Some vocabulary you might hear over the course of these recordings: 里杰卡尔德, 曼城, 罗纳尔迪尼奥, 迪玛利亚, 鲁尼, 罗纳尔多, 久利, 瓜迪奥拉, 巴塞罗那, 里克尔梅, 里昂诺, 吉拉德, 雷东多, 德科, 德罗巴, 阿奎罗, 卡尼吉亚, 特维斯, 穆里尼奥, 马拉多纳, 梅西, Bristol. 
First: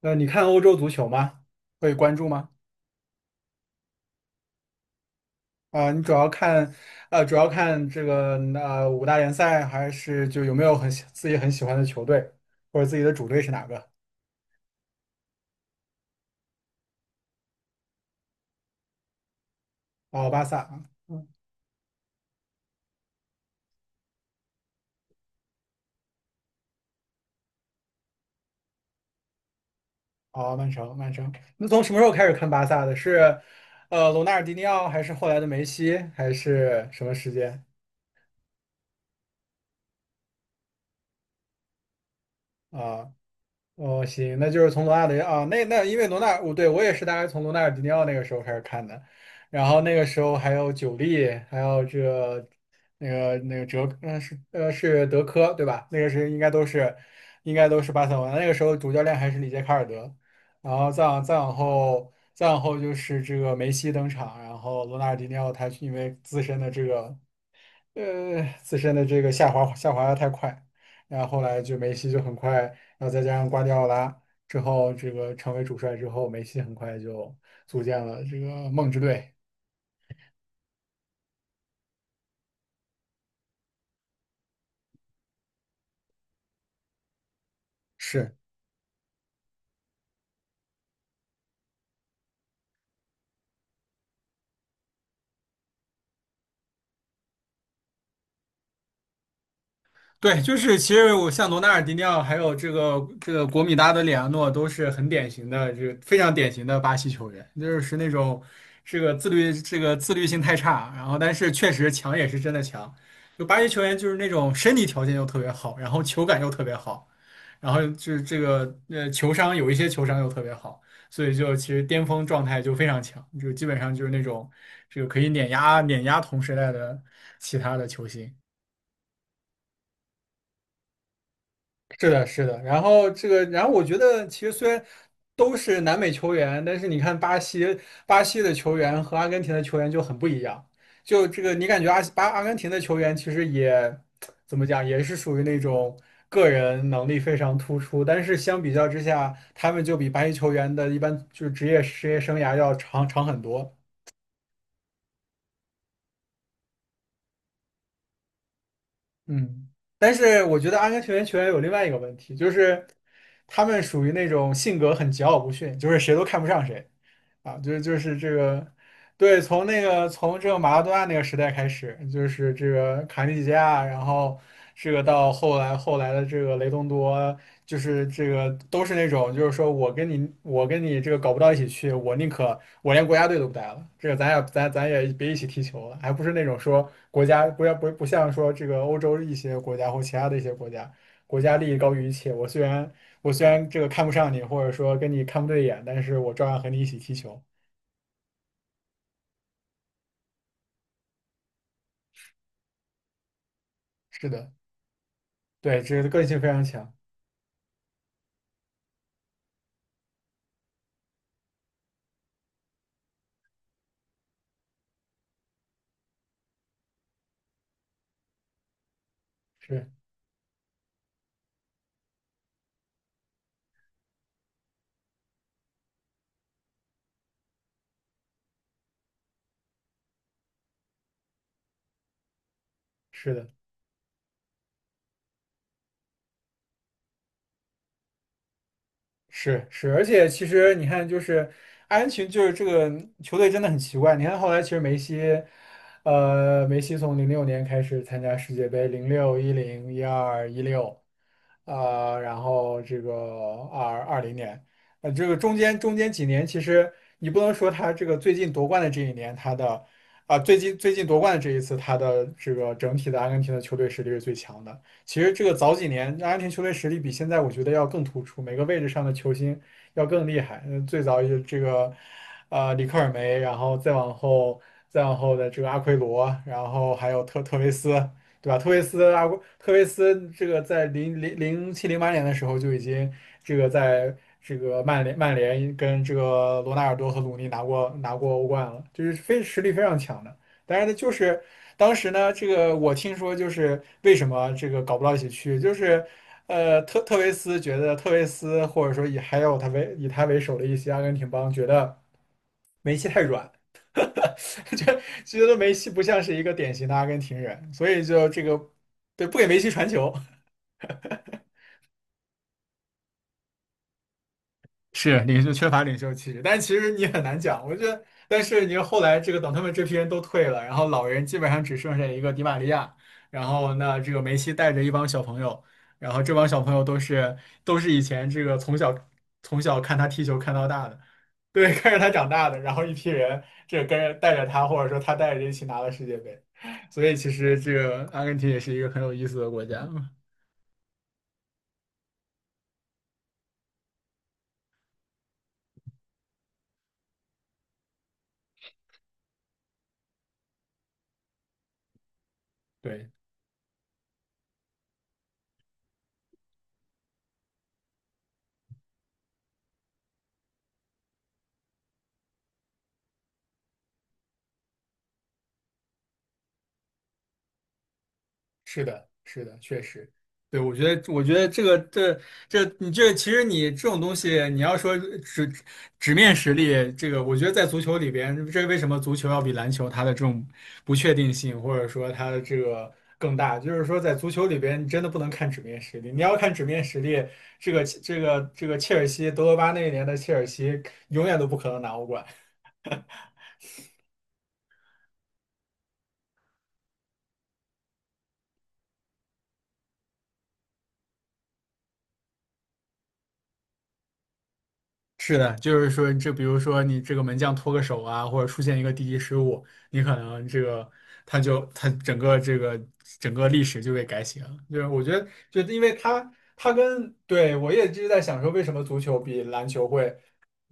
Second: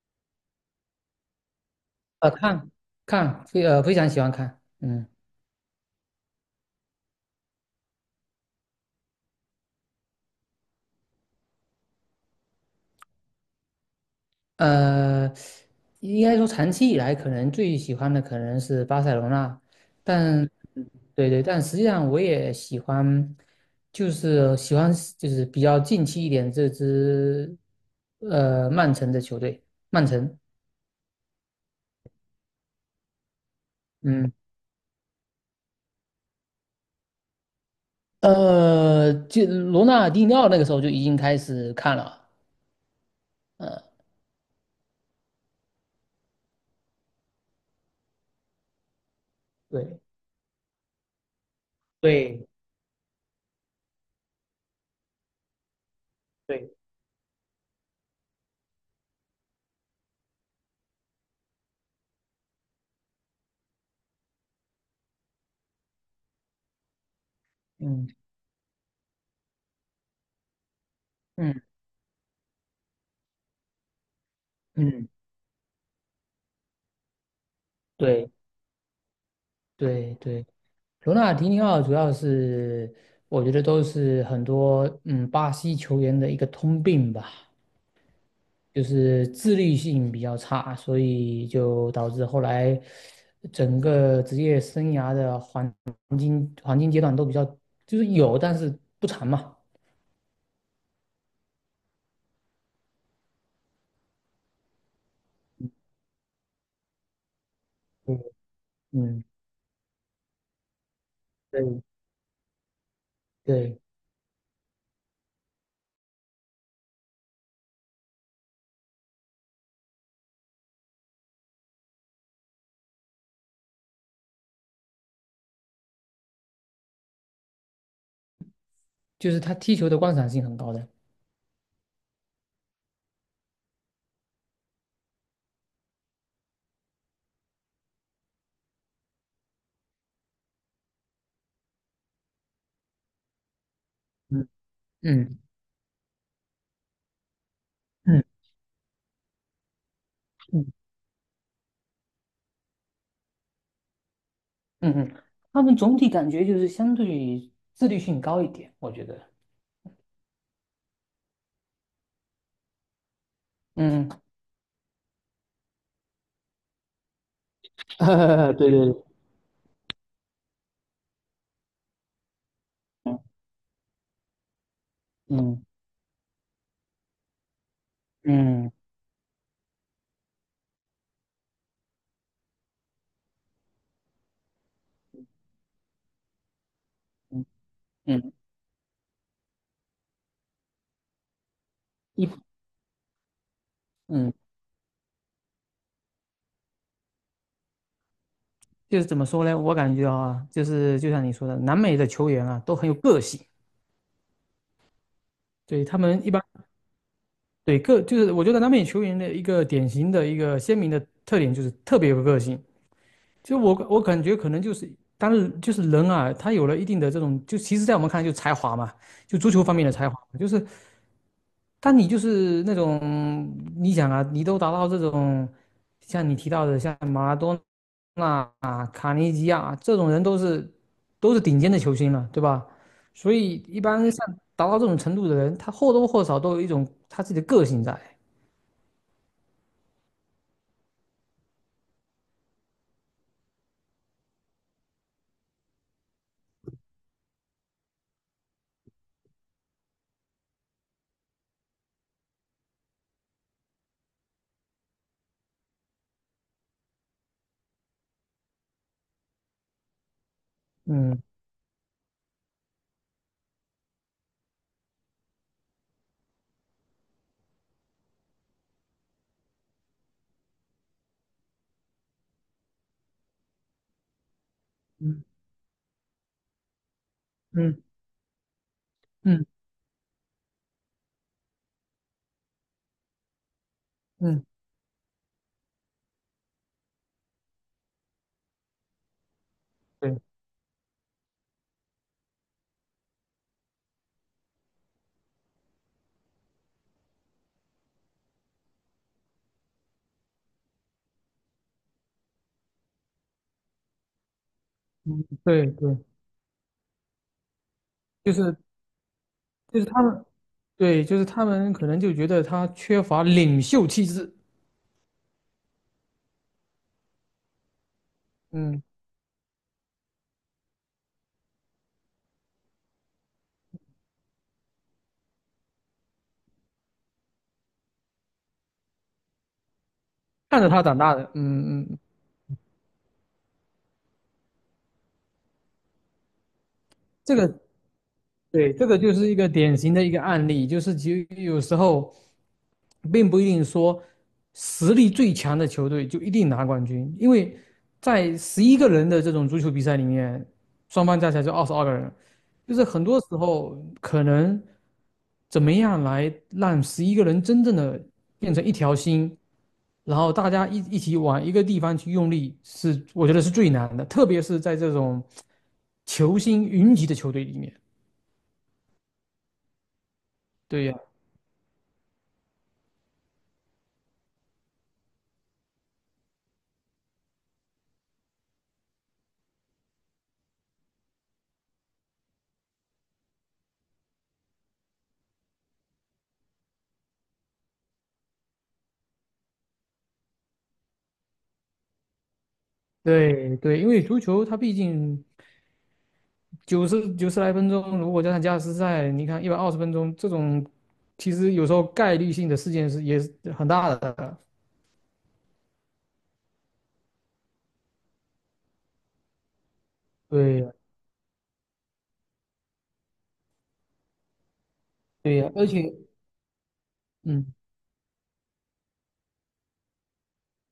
你看欧洲足球吗？会关注吗？看看非常喜欢看你主要看，主要看这个五大联赛，还是就有没有很喜自己很喜欢的球队，或者自己的主队是哪个？呃，应该说长期以来可能最喜欢的可能是巴塞罗那，哦，巴但萨啊。对对，但实际上我也喜欢，就是喜欢，就是比较近期一点这支曼城的球队，曼城。哦，曼城，曼城。那从什么时候开始看巴萨的？是，罗纳嗯尔迪尼奥，还是后来的梅西，还是什么时间？就罗纳尔迪尼奥那个时候就已经开始看了。啊、呃，哦，行，那就是从罗纳德啊，那因为我也是大概从罗纳尔迪尼奥那个时候开始看的。然后那对，个时候还有久利，还有这对，个那个哲，是德科对吧？那个是应该都对，是应该都是巴塞罗那那个时候主教练还是里杰卡尔德，然后再往后就是这个梅西登场，然后罗纳尔迪尼奥他因为自身的这个嗯呃，自身的这个下滑的太快，然后后来嗯就梅西就很快，然后再加上瓜迪奥拉之后，嗯，这个成为主帅之后，梅西很快就组建了对这个梦之队。对对，嗯嗯嗯，对对对。罗纳尔迪尼奥主要是，我觉得都是很多巴西球员的一个通病吧，是。就是自律性比较差，所以就导致后来整个职业生涯的黄金阶段都比较，就是有，但是不长嘛。对，就是其实我像罗纳尔迪尼奥，还有这个国米搭的里昂诺，都是很典型的，这个非常典型的巴西球员，就是那嗯种这个嗯，自律这个自律性太差，然后但是确对实强也是真的强。就巴西对，球员就是那种身体条件又特别好，然后球感又特别好，然后就是这个呃球商有一些球商又特别好，所以就其实巅峰状态就非常强，就基本上就是那种这个可以碾压碾压同时代的其他的球星。就是他踢球的观赏性很高的。是的，是的。然后这个，然后我觉得其实虽然都是南美球员，但是你看巴西的球员和阿根廷的球员就很不一样。就这个，你感觉阿根廷的球员其实也嗯怎么讲，也是属嗯于那种个人能力非常突出，但嗯是相比较之下，他们就比巴西球嗯员的一般就是职业生涯要长很多。嗯嗯。他们总体感觉就是相对于自律性高一点，我觉得。嗯，但是我觉得阿根廷球员有另外一个问题，就是他们属嗯。于那种性格很桀骜不驯，就是谁都看不上谁啊，就是这 个。对对。对，从从这个马拉多纳那个时代开始，就是这个卡尼 吉亚，然后这个到后嗯来后来的这个雷东多，就是这个嗯嗯都是那种，就是说我跟你这个搞不到一起去，我宁可我连国家队都不带了，这个咱也别一起踢球了，还不是那种说国嗯家国家不不像嗯。说这个欧洲一些国家或其他的一些国家，国家利益高于一一切，我虽然这个看不上嗯，你，或者说跟你看不对眼，但是我照样和你一起踢球。就是怎么说呢？我感觉啊，就是就像你说的，南美的球员啊都很有个性。是的。对，对，他这个们个一性般。非常强，对就是我觉得南美球员的一个典型的一个鲜明的特点就是特别有个性。就我感觉可能就是，当然就是人啊，他有了一定的这种，就其实在我们看来就是才华嘛，就足球方面是的才华，就是但你就是那种，你想啊，你都达到这种，像你提到的，像马拉多纳啊、卡尼吉亚啊这种人都是顶尖的球星了，对吧？所是的，以一般像达到这种程度的人，他或多或少都有一种他自己的个性在。是是，而且其实你看，就是阿根廷，就是这个球队真的很奇怪。你看后来，其实梅西，呃，梅西从2006年开始参加世界杯，零六、一零、一二、一六，然后这个二零年，这个中间几年，其实你不能说他这个最近夺冠的这一年，他的最近夺嗯冠的这一次，他的这个整体的阿根廷的球队实力是最强的。其实这个早几年阿根廷球队实力比现在我觉得要更突出，每个位置上的球星要更厉害。嗯，最早也这个，里克尔梅，然后再往嗯后的这个阿奎罗，然后还有特维嗯斯，对吧？嗯特维斯这个在零七零八年的时候就已经这个在嗯，这个曼联跟这个罗纳尔多和鲁尼拿过欧冠了，就是非实力非常强对的。但是呢，就是当时呢，这个我听说就是为什么这个搞不到一起去，就是特维斯觉得特维斯或者说以他为首的一些阿根廷帮觉得。梅西太软，觉得对梅西对，不像是一个典型的阿根廷人，所以就就这是个对不给梅西就是传他球。们，对，就是他们可能就觉得他缺乏领袖气质。是领袖缺乏领袖气质，但其实你很难讲。我觉得，但是你嗯，后来这个等他们这批人都退了，然后老人基本上只剩下一个迪玛利亚，然后这个梅西带着一帮小朋友，然后这帮小朋友都是以前这个从小看他踢球看看到着他大长的。大的。对，嗯看着嗯。他长大的，然后一批人跟着带着他，或者说他带着一起拿了世界杯，所以其这个。实这个阿根廷也对，是一这个个很有就意是一思个的国典家。型的一个案例，就是其实有时候并不一定说实力最强的球队就一定拿冠军，因为在十一个人的这种足球比赛里面，双方加起来就22个人，就 是很对。多时候可能怎么样来让十一个人真正的变成一条心，然后大家一起往一个地方去用力，是我觉得是最难的，特别是在这种球星云集的球队里面。是的，是的，确实。对，我对觉呀。得，我觉得这个，这这，你这其实你这种东西，你要说纸面实力，这个我觉得在足球里边，为什么足球要比篮球它的这种不确定性，或者说它的这个更大，就是说在足球里边，你真的不能看纸面实力，你要看纸面实力，这个切尔西，德罗巴那一年的切尔西永远都不可能拿欧冠。对对，因为足球它毕竟九十来分钟，如果加上加时赛，你看120分钟这种，其实有时候概率性的事件是也是很大的。是的，就是说，比如说你这个门将脱个手啊，或者出现一个低级失误，你可能这对呀，个他整个历史就被改写了。就是我觉得，对呀，就而是因且为他他跟对嗯，我也一直在想说，为什么足球比篮球会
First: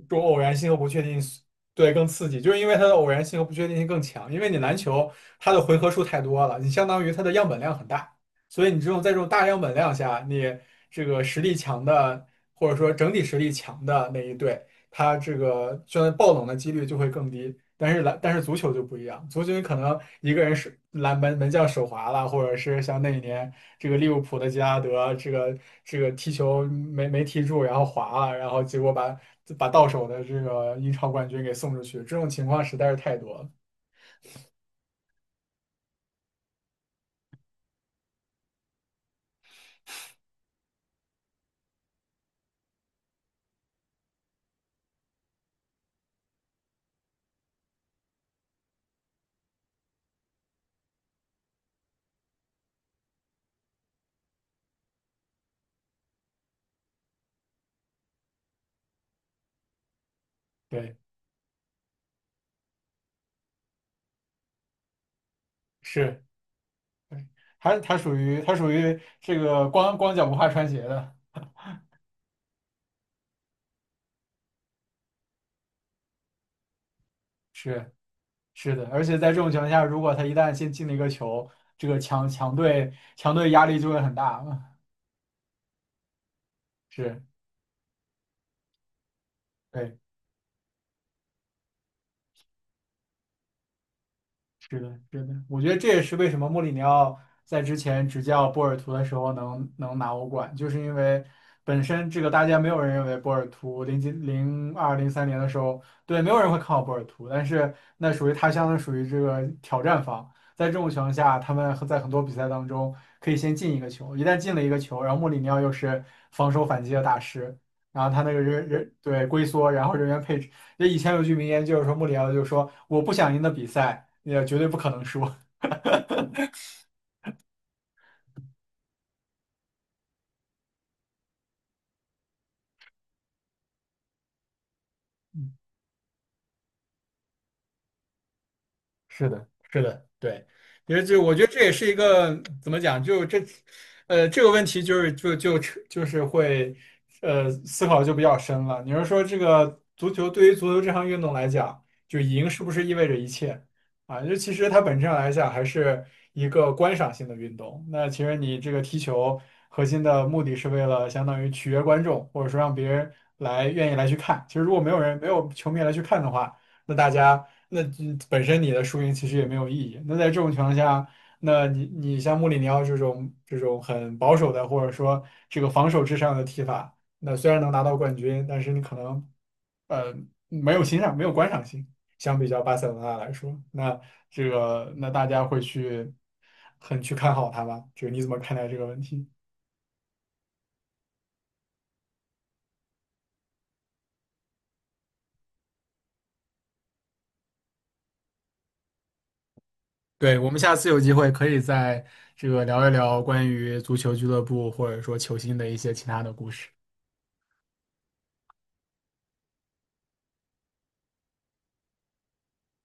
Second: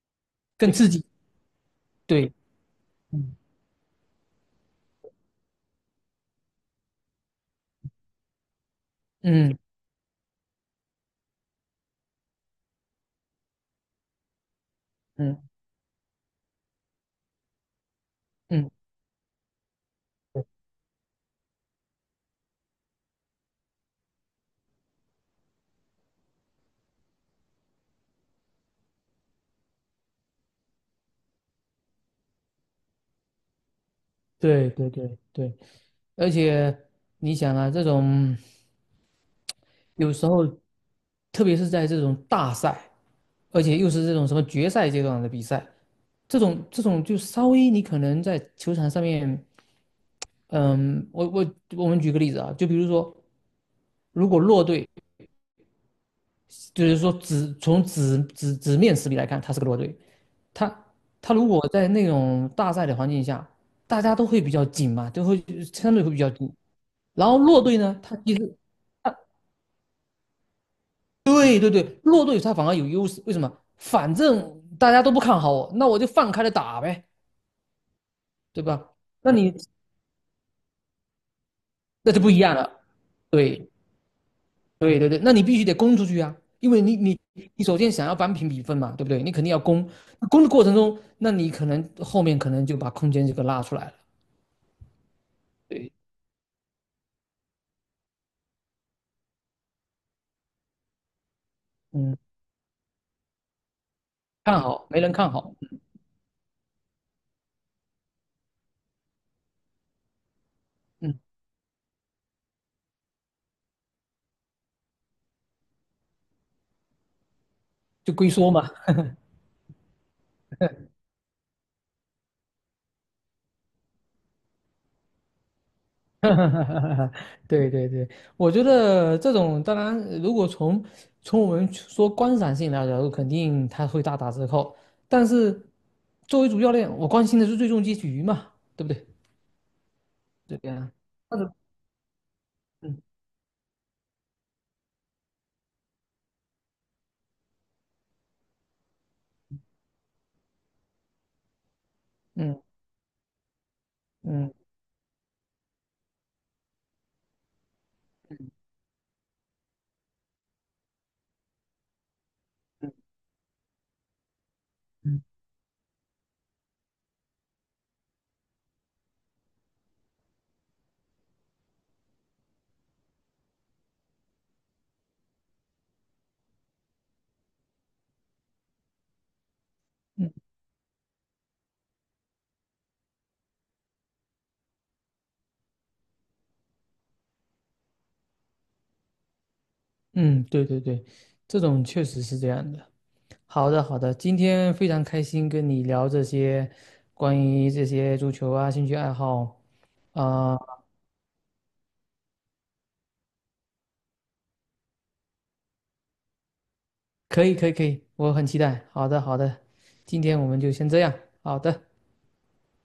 多偶然性更和不刺确激。定性。对，更刺对。激，就是因为它的偶然嗯性和不确定性更强。因为你篮球它的回合数太多了，你相当于它的样本量很大。所以你在这种大量嗯本量下，你这个实力强的，或者说整体实力强的那一队，他这嗯个虽然爆冷的几率就会更低，但是足嗯。球就不一样，足球你可能一个人是门将手滑了，或者是像那一年这个利物浦的吉拉德，这个踢球没踢住，然后滑了，然后结果把到手的这个英超冠军给送出去，这种情况实在是太多了。对对对对，而且你想啊，这种有时候，特别是在这种大赛，而且又是这种什么决赛阶段的比赛，这种就稍微你可能在球场上面嗯，我们举个例子啊，就比如说，如果弱队，就是说只从纸面实力来看，他是个弱队，他对，他如果在那种大赛的环境下，大家都会比较紧嘛，就会相对会比是。较紧。然后弱队呢，他其它实。属于他这个光脚不怕穿鞋的。对对对，弱队他反而有优势，为什么？反正大家都不看好我，那我就放开了打呗，是对是的，吧？而且在那这种你情况下，如果他一旦先进了一个球，这个那就强不一强样了。队强队压对，力就会很大。嗯对对对，那你必须得攻出去啊，因为你你是。你首先想要扳平比分嘛，对不对？你肯定要攻，对。那攻的过程中，那你可能后面可能就把空间就给拉出来了。是的，是的，我觉得这对，也是为什么穆里尼奥在之前执教波尔图的时候能拿欧冠，就是因为本身嗯，这个大家没有人认为波尔图看零好二没零人三看年的好。时候，对，没有人会看好波尔图，但是那属于他相当属于这个挑战方，在这种情况嗯，下，他们在很多比赛当中可以先进一个球，一旦进了一个球，然后穆里尼奥又是防守反击的大师，然后就他龟那个缩人嘛。人对龟缩，然后人员配置。那以前有句名言就是说穆里奥就说我不想赢的比赛，也绝对不可能输。对对对，我觉得这种当然，如果从我们说观赏性来讲，肯定它会大打折扣。但是 作为主教练，我关心的是最终结局嘛，对不对？是的，是的。对，对呀、啊。因为就我那觉得个这也是一个怎么嗯讲，就这，这个问题就是会，思考就比较深了。你是说这个足球对于足球这项运动来讲，就赢嗯是不是意味着一切啊？就其嗯实它本质上来讲还是一个观赏性的运动。那其实你这个踢球核心的目的是为了相当于取悦观众，或者说让别嗯人愿意来去看。其实如果嗯。没有球迷来去看的话，那大家那嗯本身你的输赢其实也没有意义。那在这种情况下，那你像穆里尼奥这种很保守的，或者说这个防守至上的踢法，那虽然能拿到冠军，但是你可能呃嗯没有欣赏，没有观赏性。相比较巴塞罗那来说，那这个那大家会去去看好他吧？你怎么看待这个问题？嗯，对对对，这种确实是这样的。好的，好的，今天非常开心跟你聊这些关于这些足球啊兴趣爱好对，我啊。们下次有机会可以这个聊一聊关于足球俱乐部或者说球星的一些其他的故事。可以可以可以，我很期待。好的好的，今天我们就先这样。好的。